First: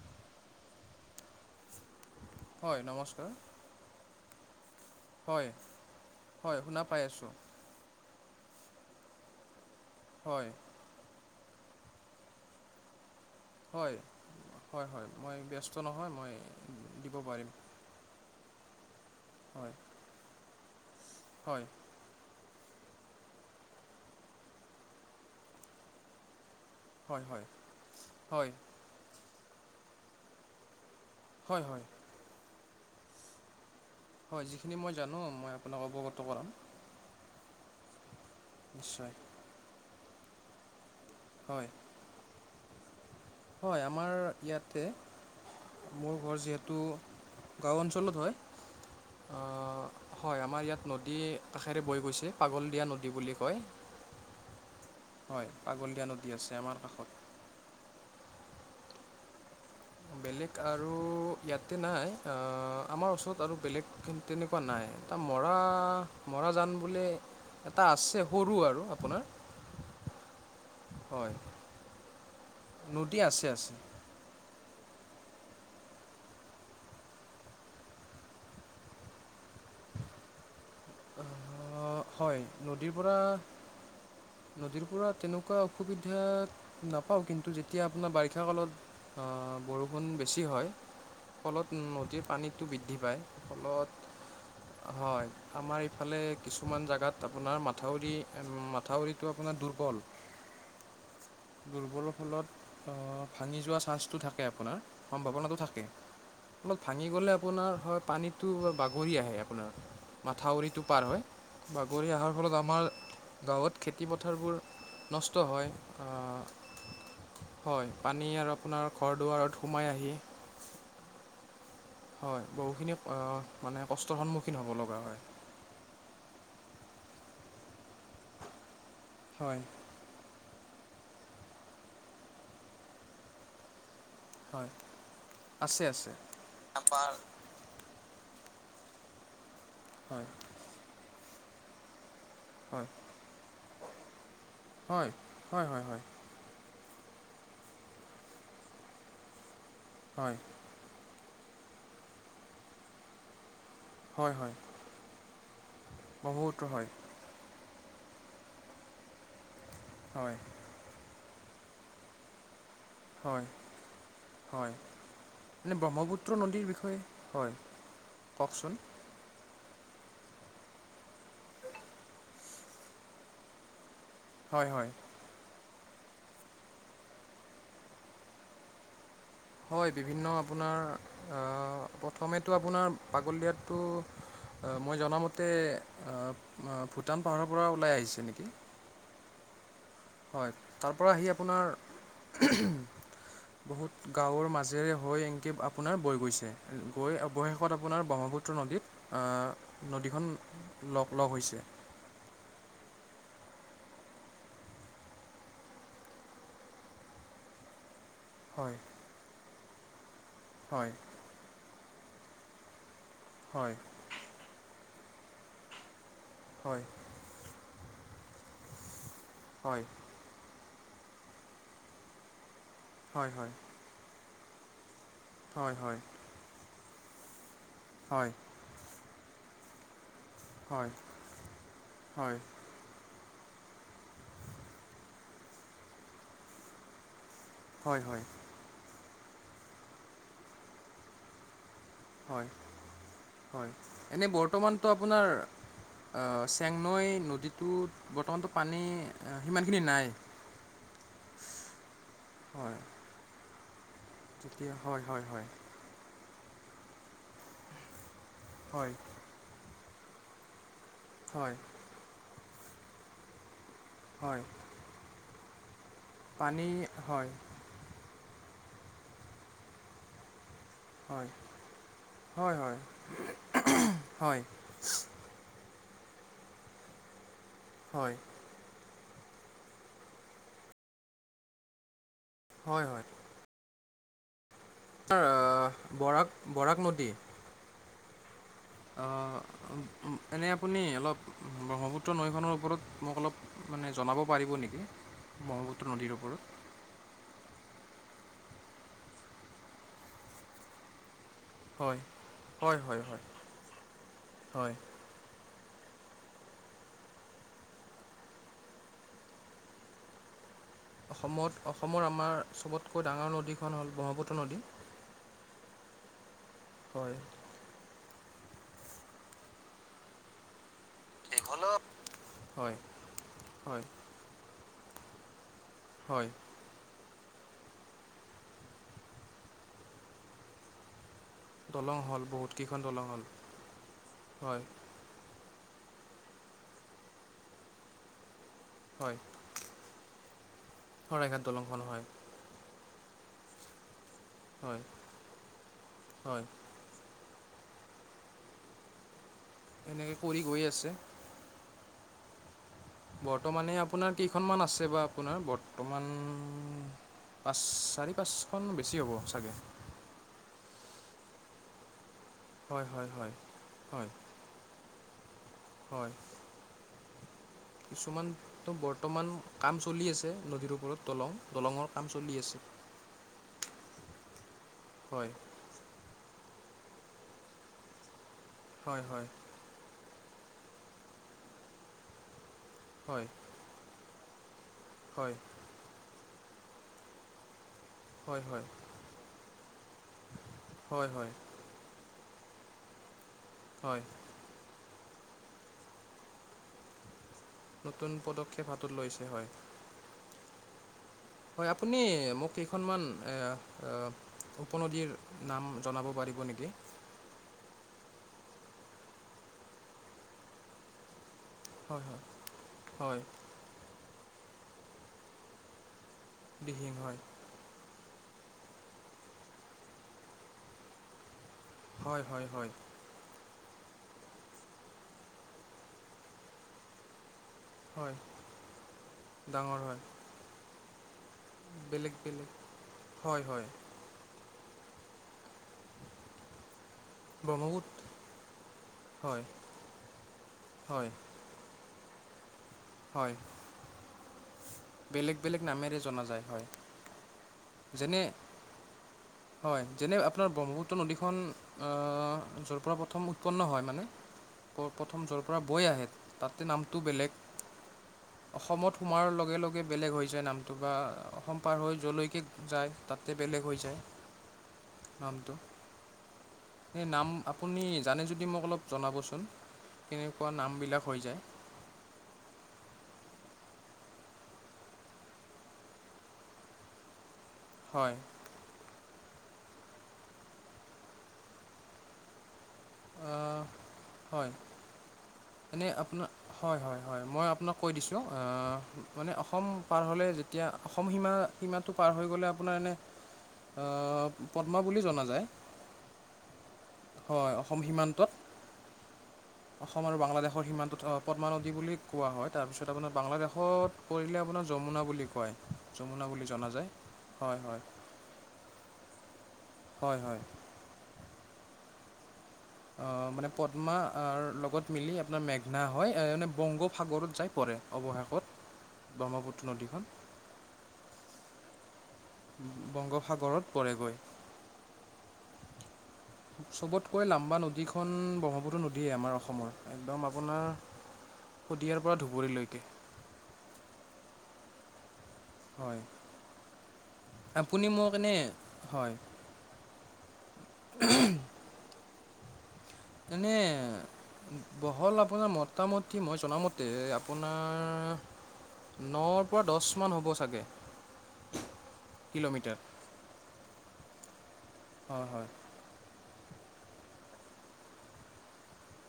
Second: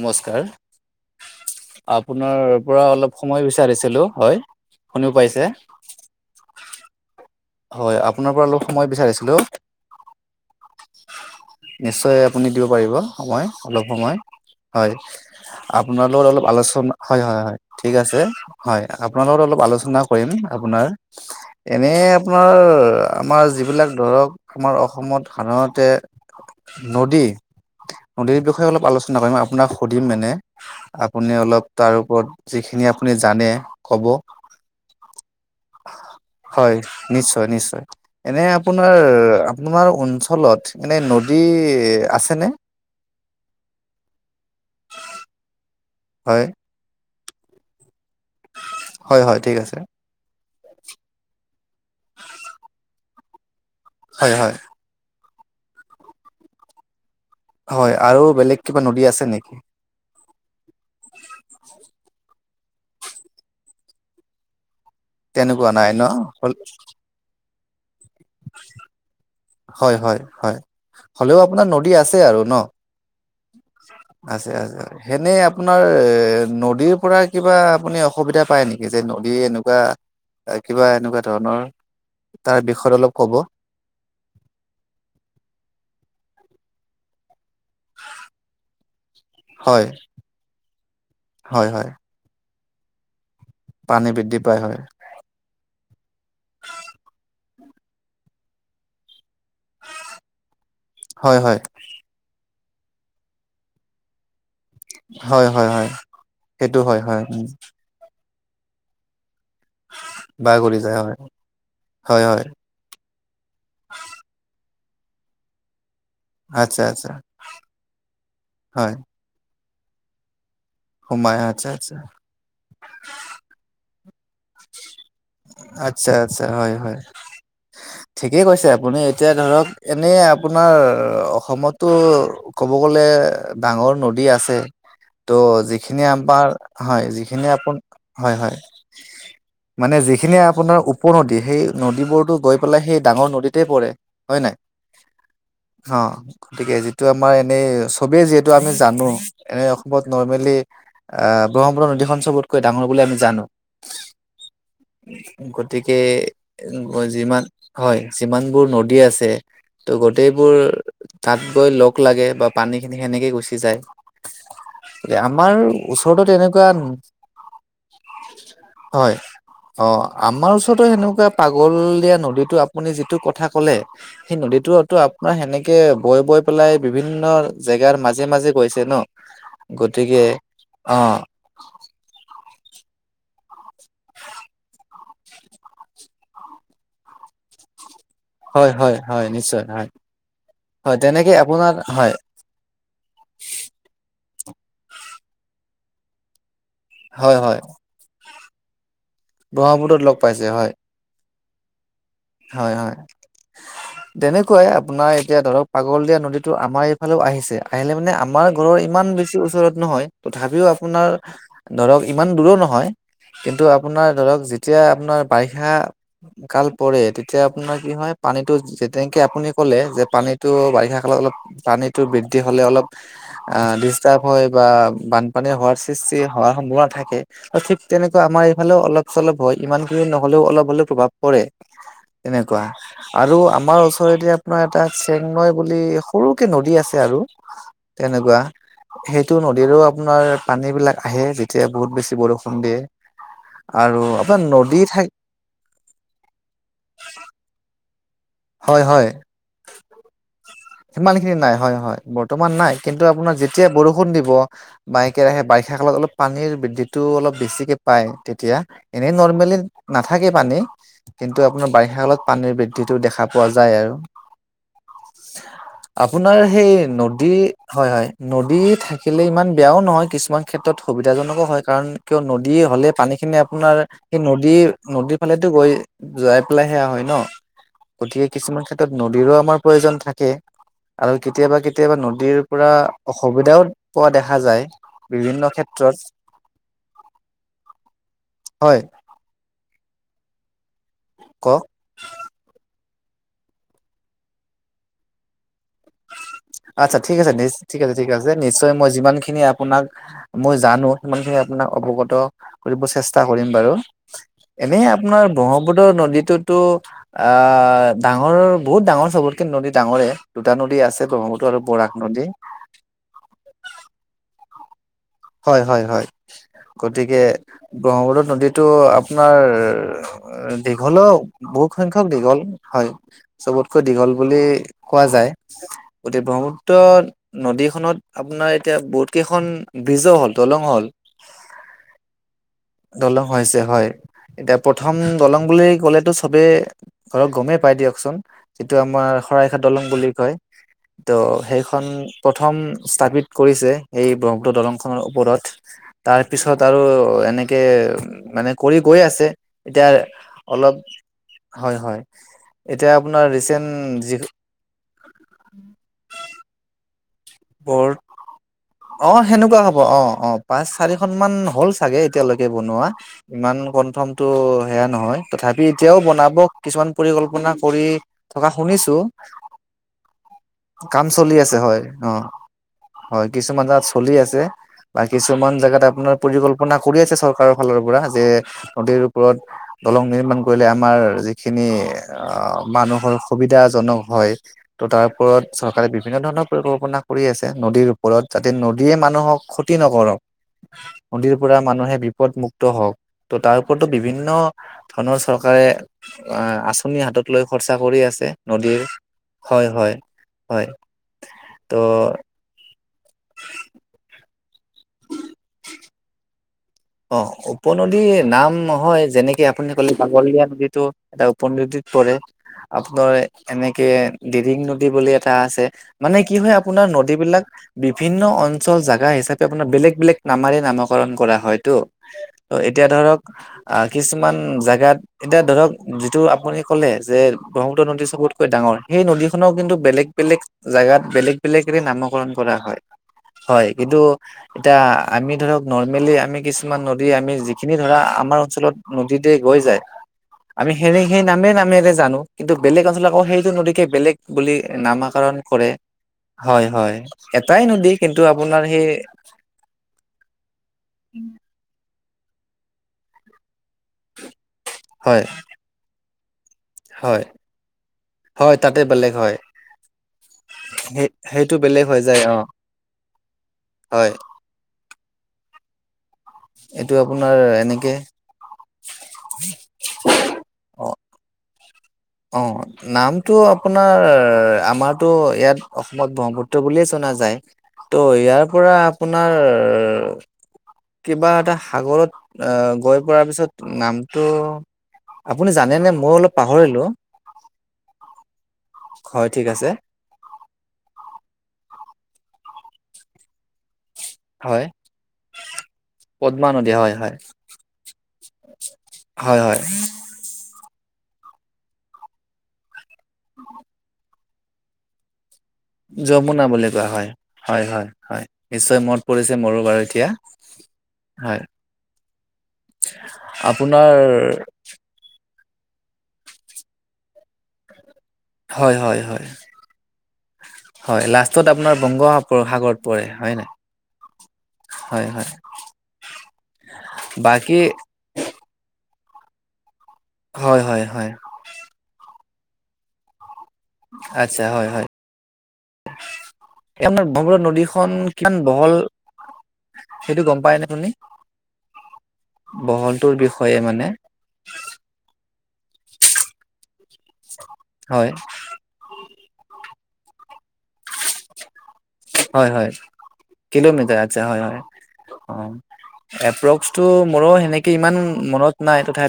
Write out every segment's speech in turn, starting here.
নমস্কাৰ, আপ আপোনাৰ হয় পৰা অলপ নমস্কাৰ সময় বিচাৰিছিলো হয় শুনি হয় পাইছে? হয় শুনা পাই আছোঁ হয় আপোনাৰ পৰা অলপ সময় বিচাৰিছিলো হয় নিশ্চয় আপুনি দিব পাৰিব সময় অলপ হয় সময় হয় মই ব্যস্ত আপোনাৰ নহয় লগত মই অলপ আলোচনা দিব হয় হয় পাৰিম হয় ঠিক আছে হয় আপোনাৰ লগত অলপ হয় আলোচনা কৰিম আপোনাৰ হয় এনে আপোনাৰ আমাৰ যিবিলাক ধৰক আমাৰ অসমত সাধাৰণতে হয় নদী হয় নদীৰ হয় বিষয়ে অলপ আলোচনা কৰিম আপোনাক সুধিম মানে আপুনি হয় অলপ হয় তাৰ ওপৰত যিখিনি আপুনি জানে ক'ব হয় যিখিনি মই জানো মই আপোনাক অৱগত কৰাম হয় নিশ্চয় নিশ্চয় এনে আপোনাৰ নিশ্চয় আপোনাৰ অঞ্চলত এনেই নদী হয় আছেনে? হয় আমাৰ ইয়াতে মোৰ ঘৰ হয় যিহেতু গাওঁ অঞ্চ- চলত হয় হয় হয় ঠিক আছে হয়। আমাৰ ইয়াত নদী কাষেৰে বৈ গৈছে পাগল দিয়া নদী বুলি কয়। হয় হয় হয় পাগলদিয়া নদী আছে আমাৰ কাষত। হয় আৰু বেলেগ কিবা নদী আছে নেকি বেলেগ আৰু ইয়াতে নাই আমাৰ ওচৰত আৰু বেলেগ তেনেকুৱা নাই এটা মৰা তেনেকুৱা নাই ন মৰাজান বোলে এটা আছে সৰু আৰু আপোনাৰ হয় হয় হয় হয় হলেও আপোনাৰ নদী আছে আৰু ন নদী আছে আছে আ আছ সেনেই আপোনাৰ নদীৰ পৰা কিবা আপুনি অসুবিধা পায় নেকি যে নদী এনেকুৱা কিবা এনেকুৱা ধৰণৰ আহ, হয় তাৰ নদীৰ বিষয়ত অলপ পৰা ক'ব নদীৰ পৰা তেনেকুৱা অসুবিধা নাপাও কিন্তু যেতিয়া এতিয়া আপোনাৰ বাৰিষা কালত হয় বৰষুণ বেছি হয় হয় ফলত হয় নদীৰ পানীত টো বৃদ্ধি পায় ফলত পানী বৃদ্ধি পায় হয় ইফালে কিছুমান জোগাত আপোনাৰ মাথাউৰি মাথাউৰিত টো আপোনাৰ দুৰ্বল হয় হয় দুৰ্বলৰ ফলত অ ভাঙি যোৱা চান্সটো থাকে। তাকে আপোনাৰ হয় সম্ভাৱনাটো হয় থাকে হয় অলপ সেইটো হয় ভাঙি হয় গ'লে আপোনাৰ হয় পানীত টো বাগৰি আহে আপোনাৰ। বাগৰি মাথাউৰিটো যায় পাৰ হয় বাগৰি হয় অহাৰ হয় ফলত আমাৰ গাঁৱত খেতি পথাৰবোৰ। নষ্ট হয় আ আচ্ছা আচ্ছা হয় পানী আৰু আপোনাৰ ঘৰ দুৱাৰ সোমাই আহি সুমায় আছে হয় বহুখিনি অ মানে কষ্টৰ সন্মুখীন হ'ব লগা হয় আচ্ছা আচ্ছা হয় হয় ঠিকেই কৈছে আপ আপুনি এতিয়া হয় ধৰক এনেই আপোনাৰ অসমতো ক'ব গ'লে ডাঙৰ ন- দী আছে হয় ত আছে যিখিনি আছে আমাৰ হয় যিখিনি আপ হয় হয় মানে হয় যিখিনিয়ে আপোনাৰ উপনদী সেই নদীবোৰ গৈ পেলাই হয় সেই ডাঙৰ নদীতে পৰে হয় নাই হয় হয় হয় অ হয় গতিকে। টো আমাৰ এনেই চবেই যিহেতু আমি জানো এনে অসমত হয় নৰ্মেলি আহ ব্ৰহ্মপুত নদীখন চবতকৈ ডাঙৰ বুলি আমি জানো হয় হয়। গতিকে ব্ৰহ্মপুত্ৰ হয় যিমান হয় যিমানবোৰ নদী আছে। ত' হয় গোটেইবোৰ তাত গৈ লগ লাগে বা পানী খিনি সেনেকে হয় গুচি যায়। হয় এ আমাৰ মানে ওচৰৰত ব্ৰহ্মপুত্ৰ নদীৰ তেনেকুৱা। বিষয়ে হয় কওকচোন হয় অ আমাৰ ওচৰৰত সেনেকুৱা পাগল দিয়া নদীতো আপুনি যিটো কথা কলে সেই হয় হয় নদীতোতো আপোনাৰ সেনেকে তেনেকে বৈ বৈ পেলাই বিভিন্ন জেগাৰ মাজে মাজে গৈছে ন হয় গতিকে বিভিন্ন আপোনাৰ অ আহ প্ৰথমে টো আপোনাৰ পাগল দিয়াটো অ মই জনামতে ভূটান পাহাৰৰ পৰা ওলাই আহিছে। নেকি হয় হয় হয় নিশ্চয় হয়। হয় তাৰ পৰা আহি আপোনাৰ বহুত গাঁৱৰ মাজেৰে হৈ এনেকে আপোনাৰ বৈ গৈছে গৈ হয় হয় অৱশেষত আপোনাৰ ব্ৰহ্মপুত্ৰ নদীত ব্ৰহ্মপুত্ৰত লগ নদীখন পাইছে হয় লগ লগ হৈছে। হয় হয়। তেনেকুৱাই আপোনাৰ এতিয়া ধৰক পাগল দিয়া নদীতো আমাৰ এইফালেও আহিছে আহিলে মানে আমাৰ হয় ঘৰৰ ইমান বেছি ওচৰত নহয় তথাপিও হয় আপোনাৰ ধৰক ইমান দূৰো নহয় কিন্তু হয় আপোনাৰ ধৰক যেতিয়া আপোনাৰ বাৰিষা কাল হয় পৰে তেতিয়া আপোনাৰ কি হয় পানীতো যেনেকে আপুনি ক'লে হয় যে পানীটো বা তেনেকে অলপ পানীতটো বৃদ্ধি হ'লে অলপ হয় হয় অ ডিষ্টাৰ্ব হয় বা বানপানী হয় হোৱাৰ হয় সৃষ্টি হোৱাৰ সম্ভাৱনা থাকে ঠিক তেনেকুৱা হয় আমাৰ এইফালেও অলপ চলপ হয় ইমানখিনি নহ'লেও অলপ হলে হয় প্ৰভাৱ পৰে হয় তেনেকুৱা আৰু আমাৰ ওচৰতে আপোনাৰ এটা চেংনৈ বুলি সৰুকে নদী আছে আৰু হয় হয় তেনেকুৱা সেইটো নদীৰো আপোনাৰ পানী বিলাক আহে যেতিয়া বহুত বেছি হয় বৰষুণ দিয়ে হয় আৰু এনে আপোনাৰ নদী বৰ্তমানতো ঠাই আপোনাৰ চেংনৈ নদীটোত বৰ্তমানটো পানী হয় হয় সিমানখিনি নাই। সিমান খিনি নাই হয় হয় বৰ্তমান নাই হয় কিন্তু আপোনাৰ যেতিয়া বৰষুণ বৰষুণ দিব তেতিয়া হয় হয় বাইকেৰেহে হয় বাৰিষা কালত অলপ পানীৰ বৃদ্ধিটো অলপ বেছিকে পায়। তেতিয়া হয় এনেই নৰ্মেলি নাথাকে পানী কিন্তু হয় আপোনাৰ বাৰিষা কালত পানীৰ বৃদ্ধি টো দেখা পোৱা যায় আৰু। হয় আপোনাৰ পানী সেই নদী হয় হয় হয় নদী থাকিলে ইমান বেয়াও নহয় কিছুমান। ক্ষেত্ৰত সুবিধাজনকো হয় কাৰণ কিয় নদী হয় হয় হ'লে পানীখিনি আপোনাৰ সেই হয় নদীৰ নদীৰ ফালেটো গৈ যোৱাই পেলাই সেয়া হয় ন হয় গতিকে কিছুমান ক্ষেত্ৰত নদীৰো আমাৰ প্ৰয়োজন থাকে কে আৰু কেতিয়াবা কেতিয়াবা নদীৰ পৰা হয় হয় অসুবিধাও পোৱা দেখা যায়। বিভিন্ন আহ ক্ষেত্ৰত বৰাক বৰাক নদী হয় আহ এনে আপুনি অলপ কওক ব্ৰহ্মপুত্ৰ নৈখনৰ ওপৰত মোক অলপ মানে জনাব পাৰিব নেকি? ব্ৰহ্মপুত্ৰ নদীৰ ওপৰত আত্ছা ঠিক আছে নিজ ঠিক আছে ঠিক আছে নিশ্চয় মই যিমান খিনি আপোনাক মই জানো সিমানখিনি আপোনাক হয় অৱগত হয় কৰিব হয় চেষ্টা হয় কৰিম বাৰু হয় এনে আপোনাৰ ব্ৰহ্মপুত্ৰ [unintelligible] নদীতোতো অ ডাঙৰ বহুত ডাঙৰ চবতকে নদী ডাঙৰে নদী আছে ব্ৰহ্মপুত্ৰ অসমত আৰু বৰাক অসমৰ নদী। আমাৰ চবতকৈ ডাঙৰ নদীখন হ'ল ব্ৰহ্মপুত্ৰ নদী হয় হয় হয় হয় গতিকে ব্ৰহ্মপুত্ৰত নদীতো আপোনাৰ দীঘলেও বহুত সংখ্য বহুত দীঘল হয় চবতকৈ হয় দীঘল বুলি কোৱা যায়। গতি হয় ব্ৰহ্মপুত্ৰ নদীখনত আপোনাৰ এতিয়া বহুত কেইখন বিজো হ'ল দলঙো হ'ল দলং হ'ল বহুত কেইখন হ'ল দলং হৈছে হয় এতিয়া হয় প্ৰথম দলং বুলি ক'লেতো চবে ধৰক গমেই পাই দিয়কচোন যিটো আমাৰ হয় শৰাইঘাট দলং বুলি কয় ত' শৰাইঘাট দলংখন সেইখন হয় প্ৰথম স্থাপিত কৰিছে এই ব্ৰহ্মপুত্ৰ হয় দলংখনৰ ওপৰত তাৰ হয় পিছত আৰু এনে কে মানে কৰি গৈ আছে এতিয়া এনেকৈ কৰি গৈ অলপ আছে হয় হয় এতিয়া আপোনাৰ ৰিচেণ্ট বৰ্তমানে যি আপোনাৰ কেইখনমান আছে বা আপোনাৰ বৰ্তমান পাঁচ বৰ চাৰি পাঁচখন বেছি অ হ'ব চাগে সেনেকুৱা হ'ব অ অ পাঁচ চাৰিখন মান হ'ল চাগে এতিয়ালৈকে বনোৱা হয় হয় হয় ইমান হয় কনফাৰ্ম টো সেয়া নহয় তথাপি এতিয়াও হয় বনাব কিছুমান পৰিকল্পনা কৰি থকা কিছুমানতো শুনিছো বৰ্তমান কাম চলি আছে নদীৰ ওপৰত কাম দলং চলি আছে হয় দলঙৰ কাম অ চলি আছে হয় কিছুমান জেগাত চলি আছে বা হয় কিছুমান জেগাত আপোনাৰ পৰিকল্প কল্পনা কৰি আছে চৰকাৰৰ ফালৰ পৰা যে নদী হয় হয় ওপৰত দলং নিৰ্মান কৰিলে আমাৰ যিখিনি আহ মানুহৰ হয় সুবিধা জনক হয় ত' তাৰ হয় ওপৰত চৰকাৰে বিভিন্ন ধৰণৰ পৰিকল্পনা কৰি আছে নদীৰ ওপৰত হয় যাতে নদীয়ে মানুহক ক্ষতি নকৰক হয় হয় হয় নদীৰ পৰা মানুহে ওপৰত মুক্ত হওক ত তাৰ ওপৰটো হয় বিভিন্ন ধনৰ চৰকাৰে আঁচনিৰ হাতত। লৈ খৰচা কৰি নতুন আছে পদক্ষেপ নদীৰ হাতত লৈছে হয় হয় হয়। হয় ত' আপুনি মোক কেইখনমান উপনদীৰ নাম জনাব পাৰিব নেকি? অ উপনদীৰ নামহয় যেনেকে আপুনি কলে পাগলীয়া নদীটো এটা পদীত হয় পৰে হয় আপোনাৰ হয় এনেকে দিহিং নদী বুলি এটা আছে। মানে কি হয় আপোনাৰ দিহিং হয় নদীবলাক বিভিন্ন অঞ্চল জোগা হিচাপে আপোনাৰ বেলেগ বেলেগ নামাৰে নামকৰণ কৰা হয়। ত' হয় হয় হয় এতিয়া ধৰক আহ কিছুমান জেগাত এতিয়া ধৰক যিটো আপুনি ক'লে যে ব্ৰহ্মপুত্ৰ নদী হয় চবতকৈ ডাঙৰ সেই নদীখনৰওঁ কিন্তু ডাঙৰ হয় বেলেগ বেলেগ জাগাত বেলেগ বেলেগেৰে বেলেগ নামকৰণ বেলেগ কৰা হয় কিন্তু এতিয়া আমি ধৰক নৰ্মেলি আমি কিছুমান আমি যিখিনি ব্ৰহ্মপুত্ৰ ধৰা আমাৰ অঞ্চলত নদীতে হয় গৈ যায় আমি সেনে হয় সেই নামে নামেৰে জানো কিন্তু বেলেগ অঞ্চলত আকৌ হয় সেইটো নদীকে বেলেগ বুলি বেলেগ নামাকৰণ বেলেগ কৰে। নামেৰে জনা যায় হয় হয় এটাই নদী যেনে কিন্তু আপোনাৰ সেই হয় যেনে আপোনাৰ ব্ৰহ্মপুত্ৰ নদীখন য'ৰ পৰা প্ৰথম উ উৎপন্ন হয় মানে প্ৰথম হয় য'ৰ পৰা বৈ আহে তাতে নামটো হয় বেলেগ হয় তাতে অসমত বেলেগ সোমাৰ হয় লগে লগে বেলেগ হৈ যায় নামটো বা সেই সেইটো অসম পাৰ বেলেগ হৈ যায় অ য'লৈকে যায় তাতে বেলেগ হৈ যায় হয় নামটো এইটো স নাম আপোনাৰ আপুনি এনেকে জানে যদি মোক অলপ জনাবচোন কেনেকুৱা নাম বিলাক হৈ যায় অঁ নামটো আপোনাৰ আমাৰতো ইয়াত অসমত ব্ৰহ্মপুত্ৰ বুলিয়ে জানে নাযায় ত হয় ইয়াৰ পৰা আপোনাৰ আপোনাৰ কিবা এটা সাগৰত গৈ পোৱা পিছত আহ, নামটো হয় আপুনি জানে নে এনেই মই আপোনাৰ অলপ হয় পাহৰিলো হয় হয় মই আপোনাক কৈ দিছোঁ হয় মানে ঠিক অসম আছে পাৰ হ'লে যেতিয়া অসম সীমা সীমাটো পাৰ হৈ গ'লে আপোনাৰ এনে আহ, হয় পদ্মা বুলি জনা যায় পদ্মা নদী হয়। হয়। অসম সীমান্তত হয় হয় অসম আৰু বাংলাদেশৰ সীমান্তত পদ্মা নদী বুলি কোৱা হয় তাৰ পিছত আপোনাৰ বাংলাদেশত কৰিলে আপোনাৰ যমুনা বুলি কয় যমুনা বুলি কোৱা হয় হয় হয় হয় নিশ্চয় মত পৰিছে মোৰো বাৰু এতিয়া হয় হয় হয়। অঁ মানে আপোনাৰ পদ্মা লগত মিলি আপোনাৰ মেঘনা হয় মানে বংগোসাগৰত যাই পৰে। অৱশেষত ব্ৰহ্মপুত্ৰ নদীখন লাষ্টত আপোনাৰ বংগ সাগৰত পৰে হয় ন বংগোপসাগৰত পৰেগৈ হয় হয় চবতকৈ বাকী লাম্বা নদীখন ব্ৰহ্মপুত্ৰ নদী আমাৰ অসমৰ একদম আপোনাৰ হয় হয় হয় শদিয়াৰ পৰা ধুবুৰীলৈকে আচ্ছা হয় হয়। হয়। এই আপোনাৰ ব্ৰহ্মপুত্ৰ আপুনি নদীখন মোক এনে কিমান বহল হয় সেইটোও গম পাই নে আপুনি। বহলটোৰ এনে বিষয়ে মানে বহল আপোনাৰ মোটামট মই জনামতে হয় আপোনাৰ ন পৰা দহ কিমান হ'ব চাগে। হয় হয় কিলোমিটাৰ। কিলোমিটাৰ আছে হয় হয় হয় হয় এপ্ৰস বসু মোৰো সেনেকে ইমান মনত নাই তথা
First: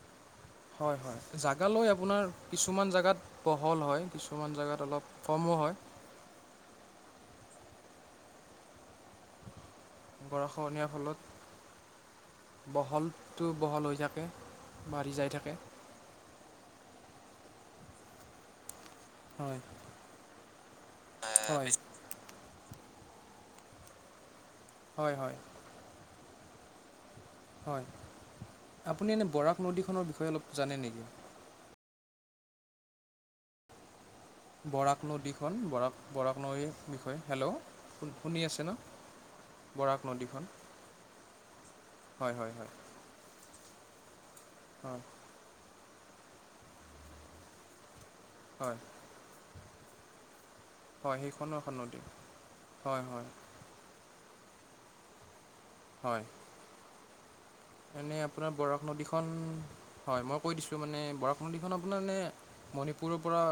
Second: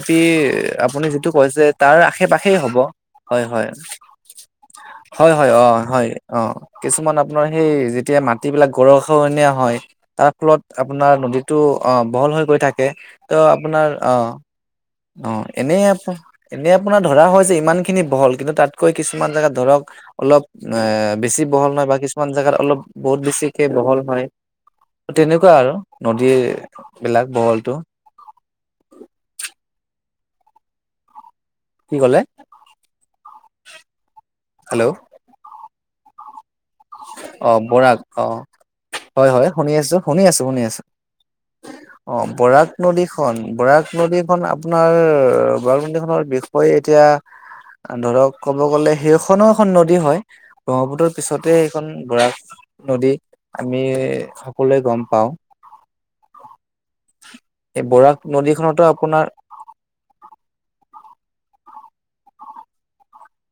হয় হয় জাগা লৈ আপোনাৰ আশে পাশেই হ'ব কিছুমান জাগাত অলপ বহল হয় কিছুমান জাগাত অলপ হয় হয় অঁ হয় অঁ কিছুমান আপোনাৰ সেই যেতিয়া মাটিবিলাক গৰষনীয়া হয়। তাৰ ফলত গৰাখহনীয়াৰ আপোনাৰ ফলত নদীতটো আহ বহল হৈ গৈ থাকে ত বহলটো বহল আপোনাৰ হৈ থাকে আহ বাঢ়ি যাই অঁ থাকে। এনে আপ এনে আপোনাৰ ধৰা হয় যে ইমান খিনি বহল কিন্তু তাত কৈ কিছুমান জেগাত হয় ধৰক অলপ এ বেছি বহল হয় নহয় বা কিছুমান জেগাত অলপ বহুত বেছিকে বহল হয় হয় হয় তেনেকুৱা আৰু নদীৰ বিলাক বহলটো হয় আপুনি এনে বৰাক নদীখনৰ বিষয়ে অলপ জানে নেকি? কি কলে বৰাক নদীখন বৰাক বৰাক নৈ। অঁ বৰাক অঁ হয় হয় শুনি আছো বৰাক শুনি আছো নদীখন শুনি আছো। অ হয় হয় বৰাক হয় নদীখন, বৰাক নদীখন আপোনাৰ হয়। বৰাক নদীখনৰ বিষয়ে এতিয়া ধৰক ক'ব হয় গ'লে সেইখনো এখন নদী হয় ব্ৰহ্মপুত্ৰৰ হয় পিছতে সেইখনো এখন খন নদী বৰাক হয় নদী হয় আমি সকলোৱে গম পাওঁ। হয় এই এনে বৰাক আপোনাৰ বৰাক নদীখনতো নদীখন আপোনাৰ হয় মই কৈ দিছো মানে বৰাক নদীখন আপোনাৰ এনে মণিপুৰৰ পৰা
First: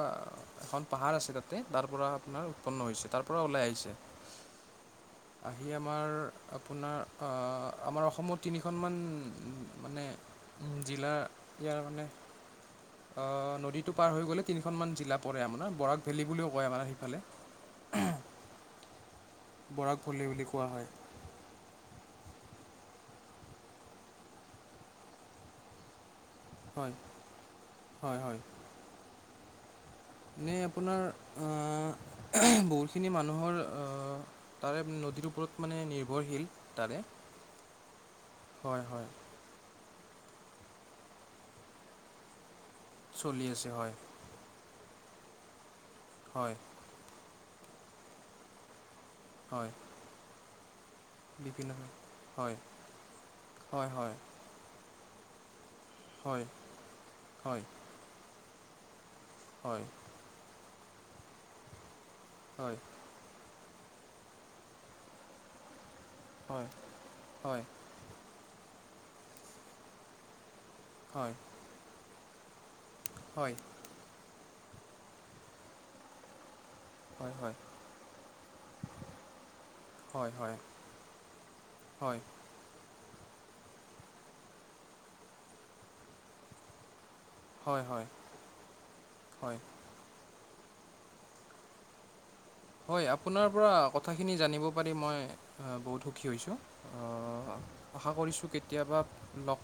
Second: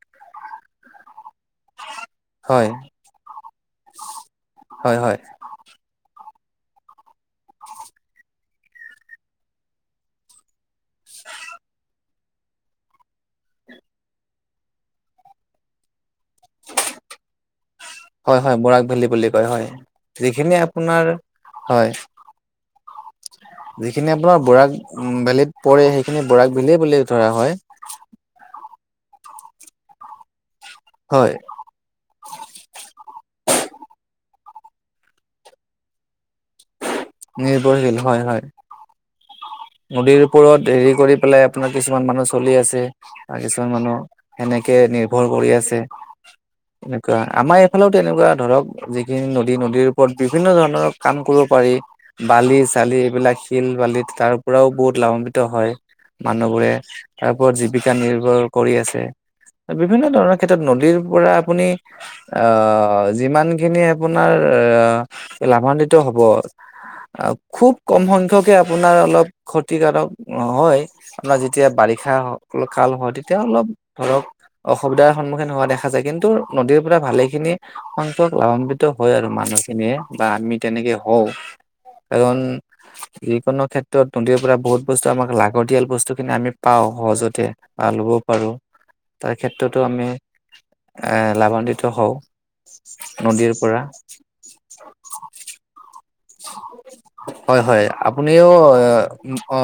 এখন পাহাৰ আছে তাতে তাত পৰা আপোনাৰ হয় উৎপন্ন হৈছে তাৰ পৰা ওলাই আহিছে হয় হয় আহি আমাৰ আপোনাৰ আমাৰ অসমত তিনিখনমান মানে জিলা ইয়াৰ মানে অ নদীতটো পাৰ হৈ গ'লে তিনিখন মান জিলা পৰে আপোনাৰ বৰা ফেলি বুলিও কয় আমাৰে সেইফালে হয় হয় বৰাক ভেলী বুলি হয় যিখিনি আপোনাৰ হয় যিখিনি আপোনাৰ বৰাক ভেলিত পৰে সেই আপি বৰাক বিলিয়ে হয় বুলি ধৰা হয়। এ আপোনাৰ হয় আহ বহুতখিনি মানুহৰ আহ তাৰে নদীৰ ওপৰত মানে নিৰ্ভৰশীল তাৰে নিৰ্ভৰশীল হয় হয় নদীৰ ওপৰত হেৰি কৰি পেলাই আপোনাৰ কিছুমান মানুহ চলি আছে। আৰু চলি আছে কিছুমান হয় মানুহ সেনেকে নিৰ্ভৰ কৰি আছে হয় এনেকুৱা। আমাৰ এইফালেও তেনেকুৱা ধৰক যিখিনি নদী হয় নদীৰ ওপৰত বিভিন্ন ধৰণৰ কাম কৰিব পাৰি বিভিন্ন বালি হয় চালি এইবিলাক শিল, হয় বালিত হয় তাৰ পৰাও বহুত লাভান্বিত হয়। হয় মানুহবোৰে তাৰ হয় ওপৰত হয় জীৱিকা নিৰ্ভৰ কৰি আছে হয় বিভিন্ন ধৰণৰ ক্ষেত্ৰত নদী আপুনি হয় হয় অঁ যিমান। আপোনাৰ লাভান্বিত হ'ব হয় হয় খুব কম সংখ্যক আপোনাৰ অলপ ক্ষতিকাৰক হয়। মই হয় যেতিয়া বাৰিষা অ খাল হয় তেতিয়া অলপ ধৰক অসুবিধাৰ সন্মুখীন হোৱা দেখা যায় কিন্তু নদীৰ পৰা ভালেখিনি সংখ্যক লাভান্বিত হয় আৰু মানুহ খিনিয়ে বা হয় আমি তেনেকে হওঁ এ হয় যিকোনো ক্ষেত্ৰত নদীৰ পৰা বহুত বস্তু আমাক লাগতিয়াল বস্তু খিনি আমি পাওঁ সহজতে হয় লবও পাৰো তাৰ হয় ক্ষেত্ৰতো আমি আহ লাভান্বিত হওঁ। হয় আপোনাৰ পৰা কথাখিনি জানিব পাৰি মই বহুতো সুখী হৈছোঁ হয় হয় আশা কৰিছোঁ আপুনিও এ, কেতিয়াবা অ